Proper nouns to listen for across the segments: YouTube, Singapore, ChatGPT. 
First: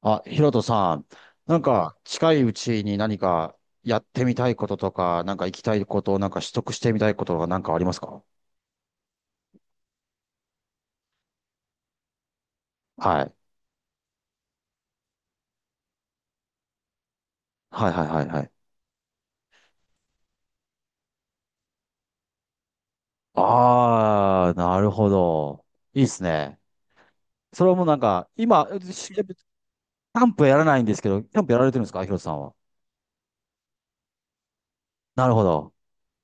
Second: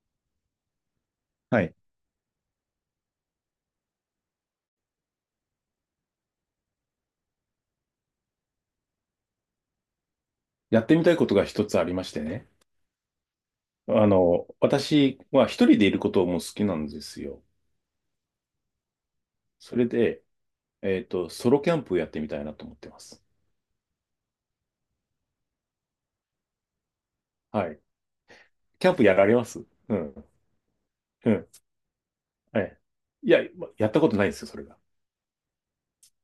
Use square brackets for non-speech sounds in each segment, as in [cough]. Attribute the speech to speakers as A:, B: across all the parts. A: あ、ヒロトさん、なん
B: はい。
A: か近いうちに何かやってみたいこととか、なんか行きたいこと、なんか取得してみたいことがなんかありますか？
B: やってみたいことが一つありましてね。
A: はい。
B: あの、私は一人でいることも好きなんですよ。
A: はいはいはいはい。
B: それで、ソロキャンプをやってみたいなと思ってます。
A: あー、なるほど。いいっすね。そ
B: は
A: れはも
B: い。
A: うなんか、今、
B: キャンプ
A: し
B: や
A: キ
B: られます？うん。
A: ャンプやらないんですけど、
B: う
A: キャン
B: ん。
A: プやられてるんですかヒロトさんは？
B: はい。いや、まやったことないんですよ、それが。
A: なるほど。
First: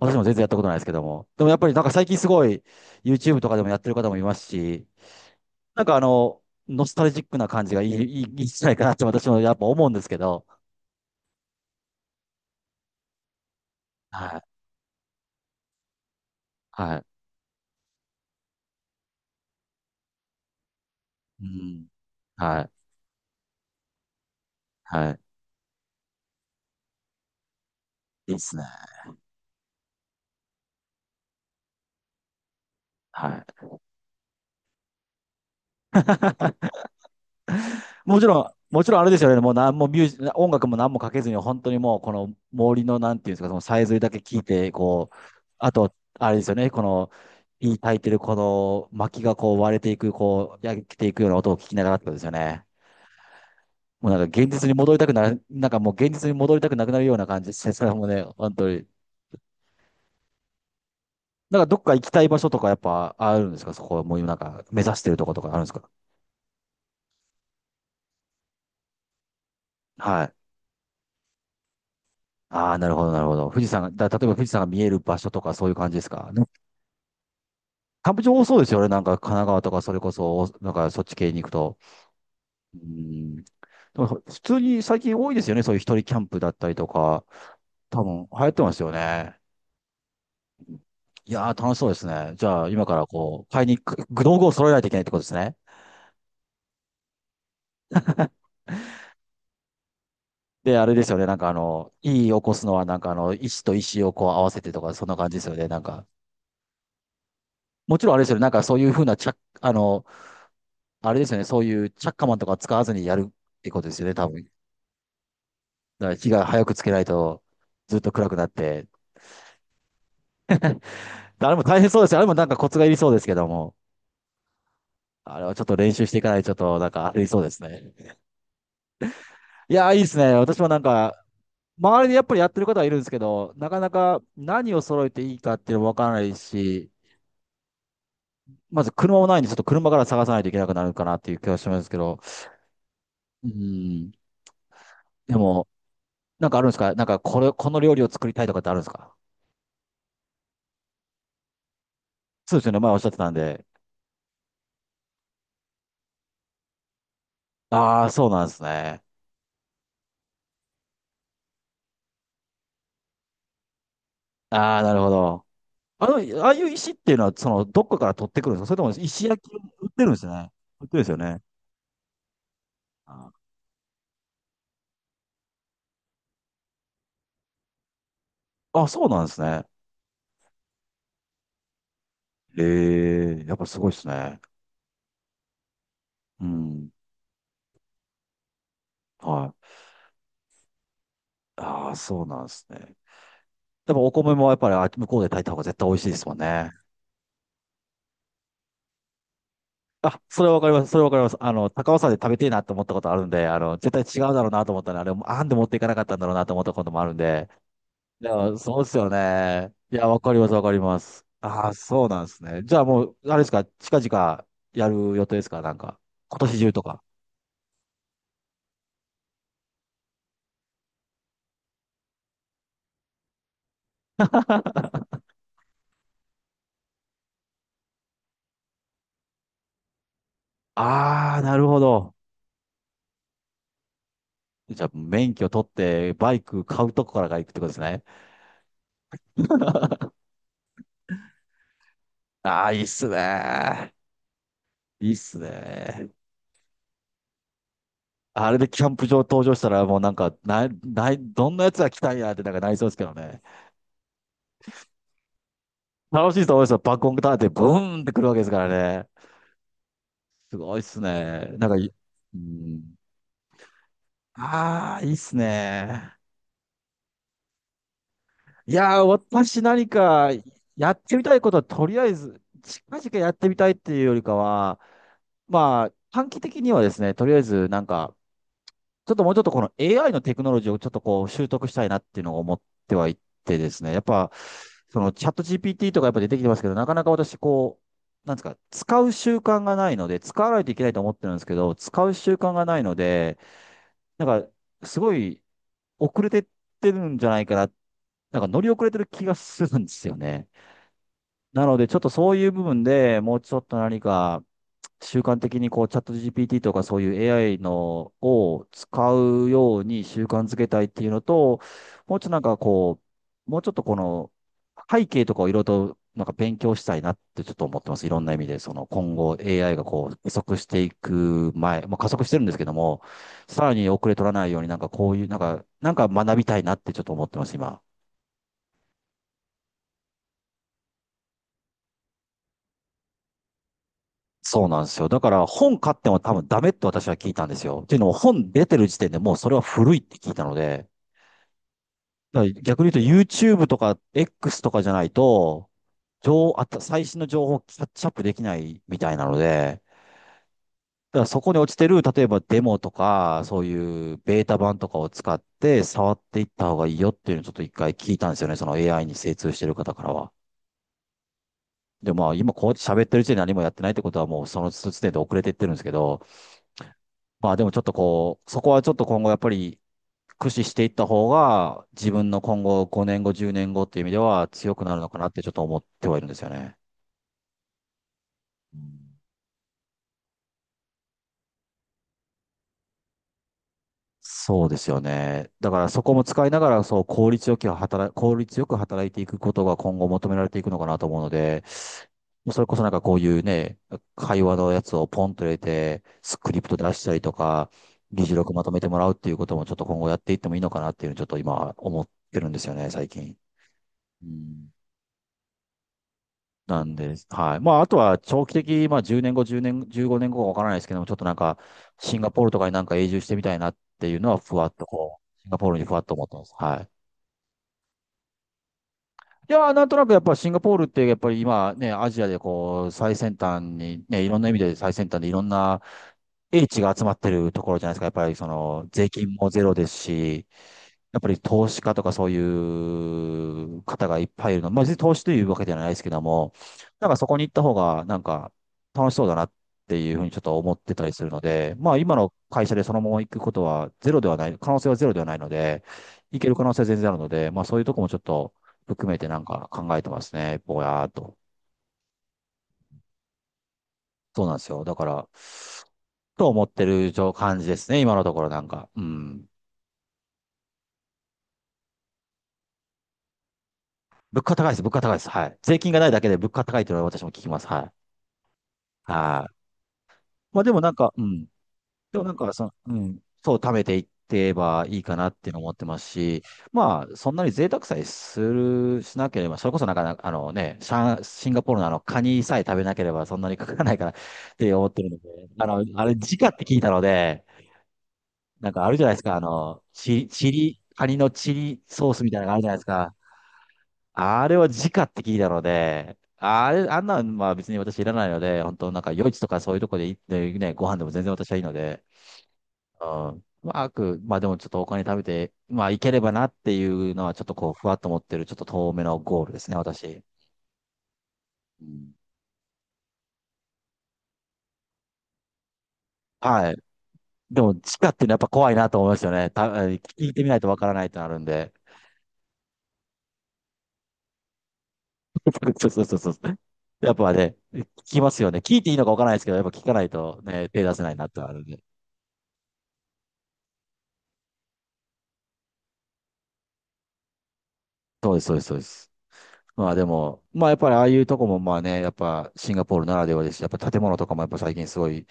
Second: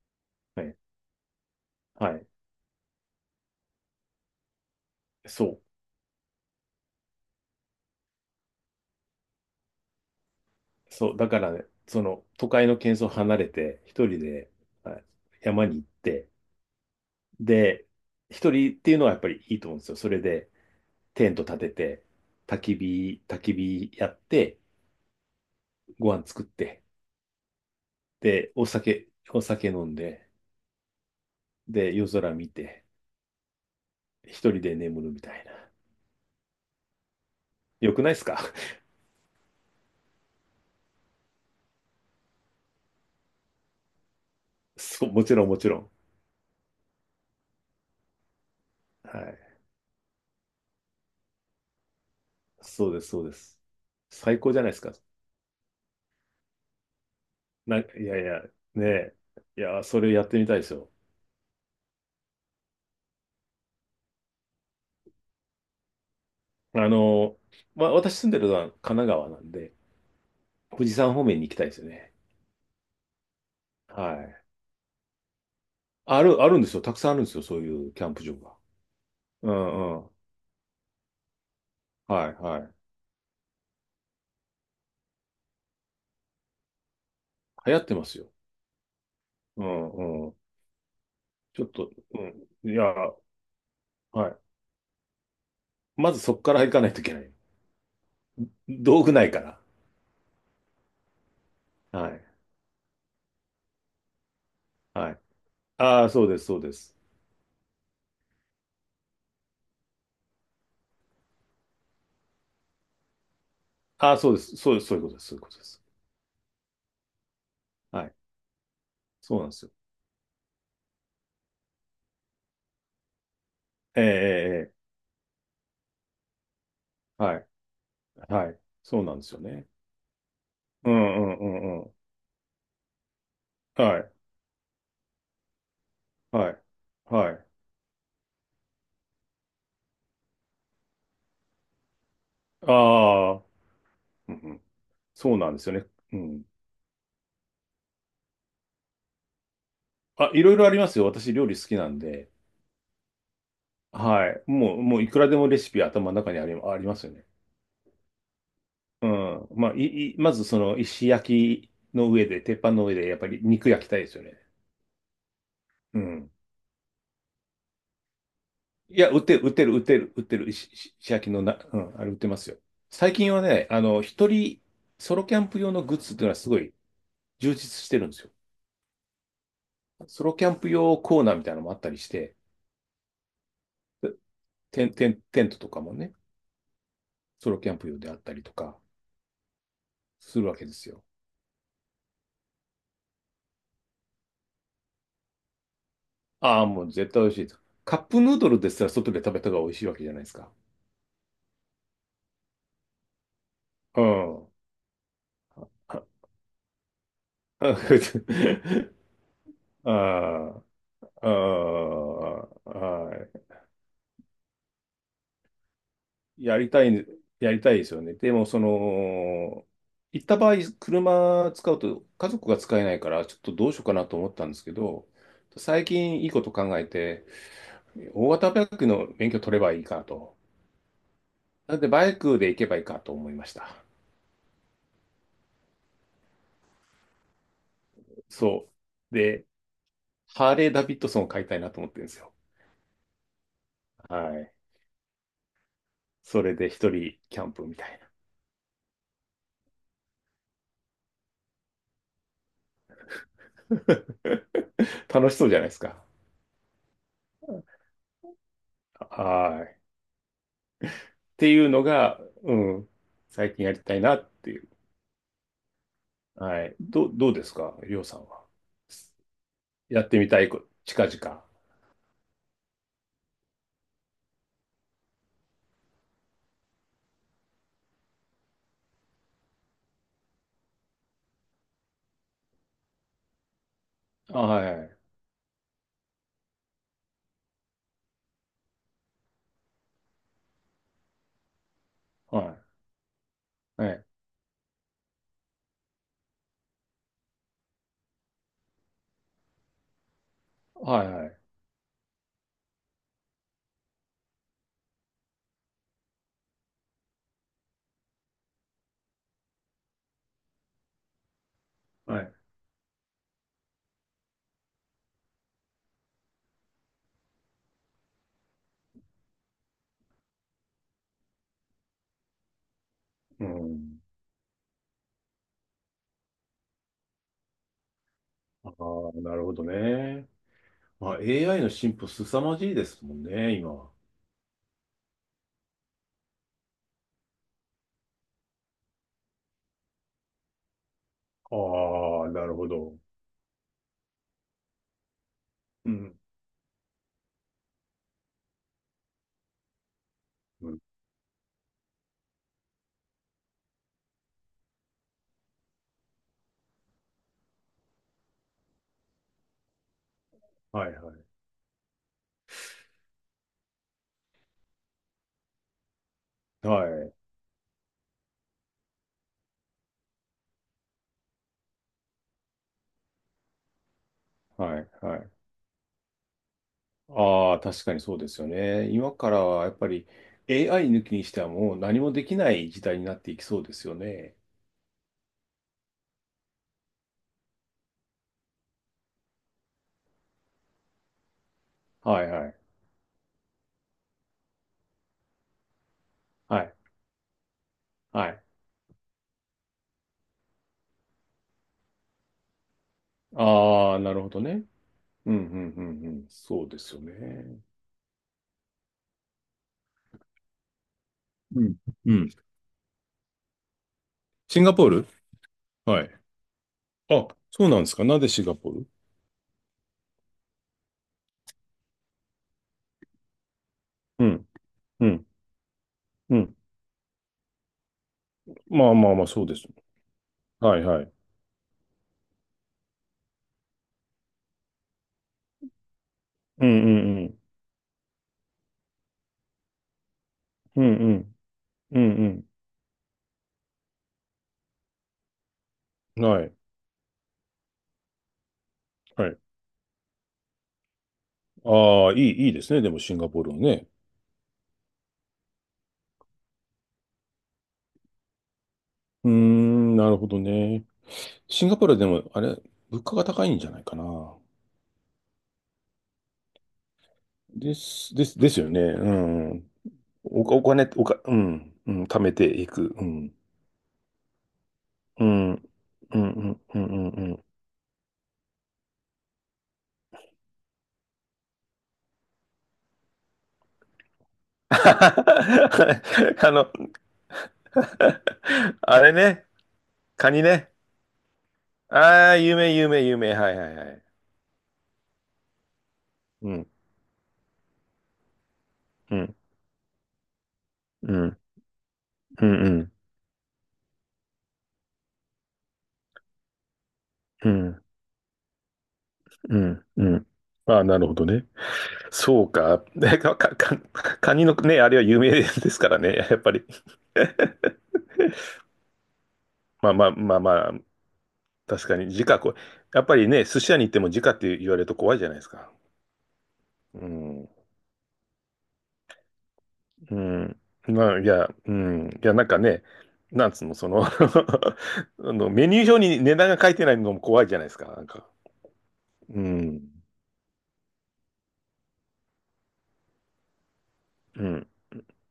A: 私も全然やったこ
B: は
A: とない
B: い。
A: ですけども。でもやっぱりなんか最
B: は
A: 近
B: い。
A: すごい YouTube とかでもやってる方もいますし、
B: そう。
A: なんかノスタルジックな感じがいいんじゃないかなって私もやっぱ思うんですけど、
B: そう。だからね、その、都会の喧騒を離れて、一人
A: はい
B: で、はい、山に行って、
A: はい。
B: で、一人っていうのはやっぱりいいと思うんですよ。それで、テン
A: う
B: ト立て
A: ん。
B: て、焚
A: は
B: き
A: い。
B: 火、焚き火やって、
A: はい。
B: ご飯作って、
A: いいっ
B: で、
A: すね。
B: お酒、お酒飲んで、で、夜空見て、
A: はい。
B: 一人で眠るみたいな。よくないで
A: も
B: す
A: ち
B: か？
A: ろん、もちろんあれですよね。もう何もミュージ、音楽も何もかけずに、本当にもうこの森のなんていうんですか、そのさえずりだけ聞いて、
B: [laughs] そ
A: こ
B: う、
A: う、
B: もちろんもち
A: あ
B: ろん。
A: と、あれですよね。この、いい炊いてるこの
B: は
A: 薪が
B: い。
A: こう割れていく、こう焼けていくような音を聞きながらってことですよね。
B: そうです、そうです。
A: もうなん
B: 最
A: か現
B: 高じゃ
A: 実
B: ない
A: に
B: です
A: 戻
B: か。
A: りたくなる、なんかもう現実に戻りたくなくなるような感じです。
B: な、
A: そ
B: い
A: れも
B: や
A: ね、
B: いや、
A: 本当
B: ね
A: に。
B: え。いや、それやってみたいですよ。
A: なんかどっか行きたい場所とかやっぱあるんですか？そこはもう今なんか目指してるとことかあるんですか？
B: あの、まあ、私住んでるのは神奈川なんで、
A: はい。
B: 富士山方面に行きたいですよね。
A: ああ、なるほど、なるほど。富士山が、
B: は
A: だ、例えば
B: い。
A: 富士山が見える場所とかそういう感じです
B: あ
A: か？で
B: る、
A: も
B: あるんですよ。たくさんあるんですよ。そういうキャ
A: キャ
B: ン
A: ンプ
B: プ
A: 場
B: 場
A: 多そ
B: が。
A: うですよね。なんか神奈
B: う
A: 川とかそ
B: んう
A: れ
B: ん。
A: こそ、なんかそっち系に行くと。
B: はいはい。
A: うん。でも普通に最近多いですよね。そういう一人キャンプだったりとか。
B: 流行って
A: 多
B: ますよ。
A: 分流行ってますよね。
B: うんうん。
A: いやー
B: ちょっ
A: 楽しそう
B: と、
A: ですね。じゃ
B: う
A: あ
B: ん。い
A: 今
B: や、
A: からこう、買いに、く
B: はい。
A: 道具を揃えないといけないってことですね。
B: まずそこから行かないといけない。道具ないから。
A: で、あれですよね。なんか
B: は
A: い
B: い。
A: い起こすのはなんか石と石をこう合わせてとか、そん
B: は
A: な
B: い。
A: 感じですよね。なん
B: あ
A: か。
B: あ、そうです、そうです。
A: もちろんあれですよね。なんかそういうふうな着、あの、あれですよね。そういうチャッカマンとか使わずにやるってことですよ
B: あ
A: ね、
B: あ、
A: 多
B: そうで
A: 分。だか
B: す。そうです、そういうことです、そういうことです。
A: ら火が早くつけないとずっ
B: は
A: と
B: い。
A: 暗くなって。
B: そうなんですよ。
A: あれも大変そうですよ。あれもなんかコツがいりそうですけども。
B: ええ、ええ、ええ、
A: あれはちょっと練習していかないとちょっとなんかあり
B: は
A: そう
B: い。
A: ですね。
B: はい。そうなんですよね。
A: いやー、いいですね。私もなん
B: う
A: か、
B: ん、うん、うん、うん。
A: 周りでやっぱりやってる方はいるんですけど、なかな
B: はい。
A: か何を揃えていいかっていうのもわからない
B: はい。
A: し、
B: はい。
A: まず車もないんで、ちょっと車から探さないといけなくなるかなっていう気がしますけど。
B: ああ、
A: うん。
B: うんうん、そ
A: で
B: うなんで
A: も、
B: すよね。うん。
A: なんかあるんですか？なんかこれ、この料理を作りたいとかってあるんですか？
B: あ、いろいろありますよ。私、料理好きなんで。
A: そうですよね。前おっしゃってたんで。
B: はい。もう、もう、いくらでもレシピ頭の中にあり、ありますよね。
A: ああ、そうなんですね。
B: うん。まあ、い、い、まずその石焼きの上で、鉄板の上で、やっぱり肉焼きたいですよね。
A: ああ、なるほど。
B: う
A: あ
B: ん。
A: の、ああいう石っていうのは、どっかから取ってくるんですか？それとも
B: いや、売っ
A: 石
B: て
A: 焼
B: る、売っ
A: きを
B: てる、売っ
A: 売っ
B: て
A: てる
B: る、
A: んで
B: 売っ
A: す
B: てる、
A: ね。
B: 石、
A: 売っ
B: 石
A: てるんです
B: 石
A: よ
B: 焼き
A: ね。
B: のな、うん、あれ売ってますよ。最近は
A: あ
B: ね、あの、一人、ソロキャンプ用のグッズっていうのはすごい充実してるんですよ。
A: ー、あそうなんですね。
B: ソロキャンプ用コーナーみたいなのもあったりして、
A: ええ、やっぱすごいですね。
B: テントとかもね、
A: うん。
B: ソロキャンプ用であったりとか
A: はい。
B: するわけですよ。
A: ああ、そうなんですね。でもお米もやっぱり向こうで炊いた方が絶対美味しいですもん
B: ああ、
A: ね。
B: もう絶対美味しいです。カップヌードルですら外で食べた方が美味しいわけじゃ
A: あ、
B: ないです
A: それ
B: か。
A: はわかります。それはわかります。高尾山で食べてえなと思ったことあるんで、絶
B: う
A: 対違うだろう
B: ん。
A: なと思ったら、あれ、あんで持っていかなかったんだろうなと思ったこともあるんで、いや、そうです
B: [laughs]
A: よね。いや、わかります、わ
B: あ
A: かります。
B: あ、ああ、
A: ああ、そうなんですね。じゃあもう、あれ
B: は
A: ですか、近々やる予定ですか、なんか？今
B: い。や
A: 年
B: り
A: 中と
B: た
A: か。
B: い、やりたいですよね。でも、その、行った場合、車使うと家族が使えないから、ちょっとどうしようかなと思ったんですけど、最近いいこと考えて、大型バイクの免許取ればいいかと。
A: ああ、なる
B: な
A: ほ
B: んで、バ
A: ど。
B: イクで行けばいいかと思いました。
A: じゃあ、免許取って、バイク買うとこからが行くってことですね。
B: そう。で、
A: [laughs]
B: ハーレー・ダビッドソンを買いたいなと思ってるんですよ。
A: ああ、いいっすね。
B: はい。
A: いいっすね。
B: それで一人キャンプみたいな。
A: あれでキャンプ場登場したら、もうなんか、な、ない、どんなやつが来たんやってなんかなりそうですけどね。
B: [laughs] 楽しそうじゃないですか。
A: 楽しいと思いますよ。バックオンターンってブーンってくるわけですからね。
B: はい。
A: すごいっすね。
B: てい
A: な
B: う
A: ん
B: の
A: か。
B: が、
A: う
B: うん、
A: ん。
B: 最近やりたいなっていう。
A: ああ、いいっすね。
B: はい。どう、どうですか、りょうさんは？
A: いやー、私何
B: やってみ
A: か
B: たいこと、
A: やっ
B: 近
A: てみたい
B: 々。
A: ことはとりあえず、近々やってみたいっていうよりかは、まあ、短期的にはですね、とりあえずなんか、ちょっともうちょっとこの AI のテクノロジーをちょっとこう習得したいなっていうのを思ってはいてですね、やっぱ、
B: はい。
A: そのチャット GPT とかやっぱ出てきてますけど、なかなか私こう、なんですか、使う習慣がないので、使わないといけないと思ってるんですけど、使う習
B: は
A: 慣がないので、
B: い。はい。
A: なんか、すごい遅れてってるんじゃないかなっなんか乗り遅れてる気がするんですよね。
B: はい。はい。
A: なので、ちょっとそういう部分でもうちょっと何か習慣的にこうチャット GPT とかそういう AI のを使うように習慣づけたいっていうのと、もう
B: は
A: ちょっと
B: い。
A: なんかこもうちょっとこの背景とかをいろいろとなんか勉強したいなってちょっと思ってます。いろんな意味で、その今後 AI がこう加速していく前、まあ、加速してるんですけども、
B: う
A: さらに
B: ん。
A: 遅れ取らないようになんかこういう、なんか学びたいなってちょっと思ってます、今。
B: ああ、なるほどね。まあ、AI の進歩凄まじいですもんね、今は。
A: そうなんですよ。だから本買っても多分ダメって私は聞いたんですよ。っていうのも本出てる時点でもうそれは古いって聞いたので、
B: ああ、
A: だ
B: な
A: から
B: るほ
A: 逆に
B: ど。
A: 言うと YouTube とか X とかじゃないと、
B: うん。
A: あと最新の情報をキャッチアップできないみたいなので、
B: うん。
A: だからそこに落ちてる、例えばデモとか、そういうベータ版とかを使って触っていった方がいいよっていうのをちょっと一回聞いたんですよね。その AI に精通してる方からは。
B: はいはい。
A: で、まあ今こうやって喋ってる時点で何もやってないってことはもうその時点で遅れていってるんですけど、
B: はい。
A: まあでもちょっとこう、そこはちょっと今後やっぱり駆使していった方が、自分の今後5年後、10年後っていう意味では強
B: は
A: く
B: い。
A: なるの
B: は
A: かな
B: い。
A: ってちょっと思ってはいるんですよね。
B: ああ、確かにそうですよ
A: う
B: ね。今
A: ん。
B: からはやっぱり AI 抜きにしてはもう何もできない時代になっていきそうですよね。
A: そうですよね。だからそこも使いながら、そう、効率よく働いていくことが今後求められていくのかなと思うので、
B: はいは
A: もう
B: い。
A: それこそなんかこういうね、会話のやつをポンと入れて、スク
B: は
A: リプ
B: い。
A: ト出したりとか、議
B: は
A: 事
B: い。
A: 録まとめてもらうっていうこともちょっと今後やっていってもいいのかなっていうのをちょっと今思ってるんですよね、最近。
B: ああ、なる
A: う
B: ほどね。
A: ん。
B: うん、うん、うん、うん。そうで
A: なん
B: すよ
A: です。は
B: ね。
A: い。まあ、あとは長期的、まあ、10年後、10年、15年後かわからないですけども、ちょっとなんか、
B: うん。う
A: シン
B: ん。
A: ガポールとかになんか永住してみたいなっていうのは、ふ
B: シン
A: わ
B: ガ
A: っ
B: ポ
A: と
B: ール、
A: こう、シンガポールにふわ
B: は
A: っ
B: い。
A: と思ってます。はい。
B: あ、そうなんですか。なんでシンガポール？
A: いやー、なんとなくやっぱシンガポールってやっぱり今ね、アジアでこう最先端にね、
B: う
A: いろんな
B: ん、
A: 意味で最
B: う
A: 先端
B: ん、
A: でいろんな
B: うん。
A: 英知が集まってるところじゃないですか。やっぱりその
B: まあ
A: 税
B: まあまあ、
A: 金
B: そう
A: も
B: で
A: ゼ
B: す。
A: ロですし、
B: はいはい。
A: やっぱり投資家とかそういう方がいっぱいいるの。まあ、別に投資というわけではないですけども、
B: うん、う
A: なんか
B: ん、う
A: そこ
B: ん。
A: に行った方がなんか楽しそうだなっていうふうにちょっと思っ
B: うん、
A: てた
B: う
A: りする
B: ん。
A: ので、まあ
B: う
A: 今の
B: ん
A: 会社でそのまま行くことはゼロではない、可能性はゼロではないので、
B: うん。
A: 行
B: は
A: け
B: い。
A: る可能性は全然あるので、まあそういうとこもちょっと含め
B: は
A: てな
B: い。
A: んか考えてますね。ぼやーっと。
B: ああ、いい、いいですね。でも、シンガポールはね。
A: そうなんですよ。だから、と思ってる状感じですね。今のところなんか。う
B: うー
A: ん。
B: ん、なるほどね。シンガポールはでも、あれ、物価が高いんじゃないかな。
A: 物価高いです。物価高いです。はい。税金がないだけで物価高いというのは私も聞きます。
B: で
A: はい。
B: す、です、ですよね。う
A: はい。
B: ん。お、
A: ま
B: お
A: あでも
B: 金、
A: なん
B: お
A: か、
B: か、
A: う
B: う
A: ん。
B: ん、うん、
A: で
B: 貯
A: もな
B: め
A: ん
B: て
A: か、そ
B: い
A: の、う
B: く。う
A: ん。
B: ん。
A: そう、貯めていってばいいか
B: う
A: なって
B: ん、
A: いう
B: う
A: のを
B: ん、
A: 思ってます
B: う
A: し、
B: ん、うん、う
A: ま
B: ん
A: あ、そ
B: う
A: んな
B: ん。
A: に贅沢さえしなければ、それこそなんかあのね、シンガポールのあの、カニさえ食べなければそんなにかからないからっ
B: [laughs]
A: て思ってるので、あの、あれ、時価
B: あ
A: って
B: の、
A: 聞いたので、なん
B: [laughs]
A: かある
B: あ
A: じゃな
B: れ
A: いですか。あ
B: ね、
A: の、チリ、
B: カニ
A: チ
B: ね。
A: リ、カニのチリソースみ
B: ああ、
A: たいなのがあ
B: 有
A: るじゃない
B: 名、
A: です
B: 有名、
A: か。
B: 有名。はい、はい、はい。
A: あれは直って聞いたので、
B: う
A: あ
B: ん、
A: れ、あんなんは別に私いらないので、本当なんか
B: う
A: 夜
B: ん、
A: 市とかそういうとこで行ってね、ご飯でも
B: う
A: 全然
B: ん、
A: 私はいいので、
B: うん、うん、
A: うん。まあ、まあでもちょっとお金食べて、まあいければなっていうのはちょっ
B: う
A: とこう、
B: ん、
A: ふわっと思ってる、ちょっと遠めのゴール
B: う
A: ですね、
B: ん、う
A: 私。
B: ん。ああ、なるほどね。
A: うん。
B: そうか。[laughs] ねか、か、か、カニのね、あれは有名ですからね。やっぱり。
A: はい。
B: [laughs]
A: でも、地下っていうのはやっぱ怖いなと思いますよね。
B: まあ
A: 聞
B: まあ
A: い
B: まあ
A: てみ
B: ま
A: ないと
B: あ、
A: わからないとなるんで。
B: 確かに、時価こう、やっぱりね、寿司屋に行っても時価って言われると怖いじゃないですか。
A: そうそうそうそう。
B: う
A: やっぱ
B: ん。
A: ね、聞きますよね。聞いていいのかわからないですけど、やっぱ聞かない
B: う
A: と
B: ん。
A: ね、手出せな
B: ま
A: い
B: あ、
A: な
B: い
A: っての
B: や、
A: はあるん
B: う
A: で。
B: ん。いや、なんかね、なんつうの、その [laughs] あの、メニュー表に値段が書いてないのも怖いじゃないですか。なんか。
A: そうです、そうです、そうです。
B: う
A: ま
B: ん。
A: あでも、まあやっぱりああいうとこもまあね、やっぱシンガポールならではですし、やっぱ建物とかも
B: う
A: やっぱ
B: ん。
A: 最近すごい、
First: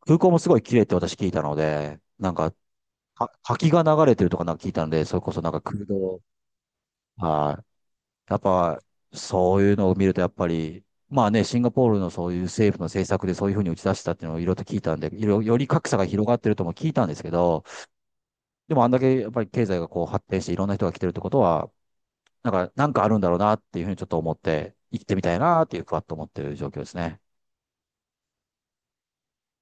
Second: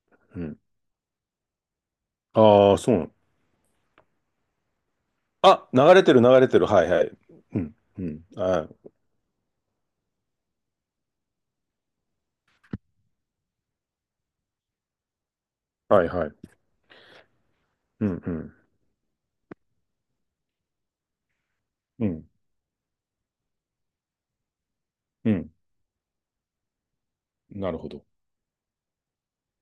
A: 空港も
B: う
A: すご
B: ん。
A: い綺麗って私聞いたので、なんか、
B: ああ、そうなの。
A: は滝が流れてるとかなんか聞いたので、それこそなんか
B: あ、
A: 空
B: 流れてる、
A: 洞、
B: 流れてる。はいはい。
A: は
B: う
A: い。
B: ん。うん。
A: やっ
B: は
A: ぱ、
B: い。
A: そういうのを見るとやっぱり、まあね、シンガポールのそういう政府の政策でそういうふうに打ち出したっていうのをいろいろと聞いたんで、いろより格差
B: は
A: が
B: いは
A: 広がっ
B: い。
A: てるとも聞いたんですけど、
B: うんうん。
A: でもあんだけやっぱり経済がこう発展していろんな人が来てるってことは、
B: うんああそうあ流れてる流れてるは
A: なんか、なんかあるんだろうなっていうふうにちょっと思って、行ってみ
B: い
A: た
B: は
A: い
B: いうん。
A: なっていうふわっと思ってる状況ですね。
B: なるほど。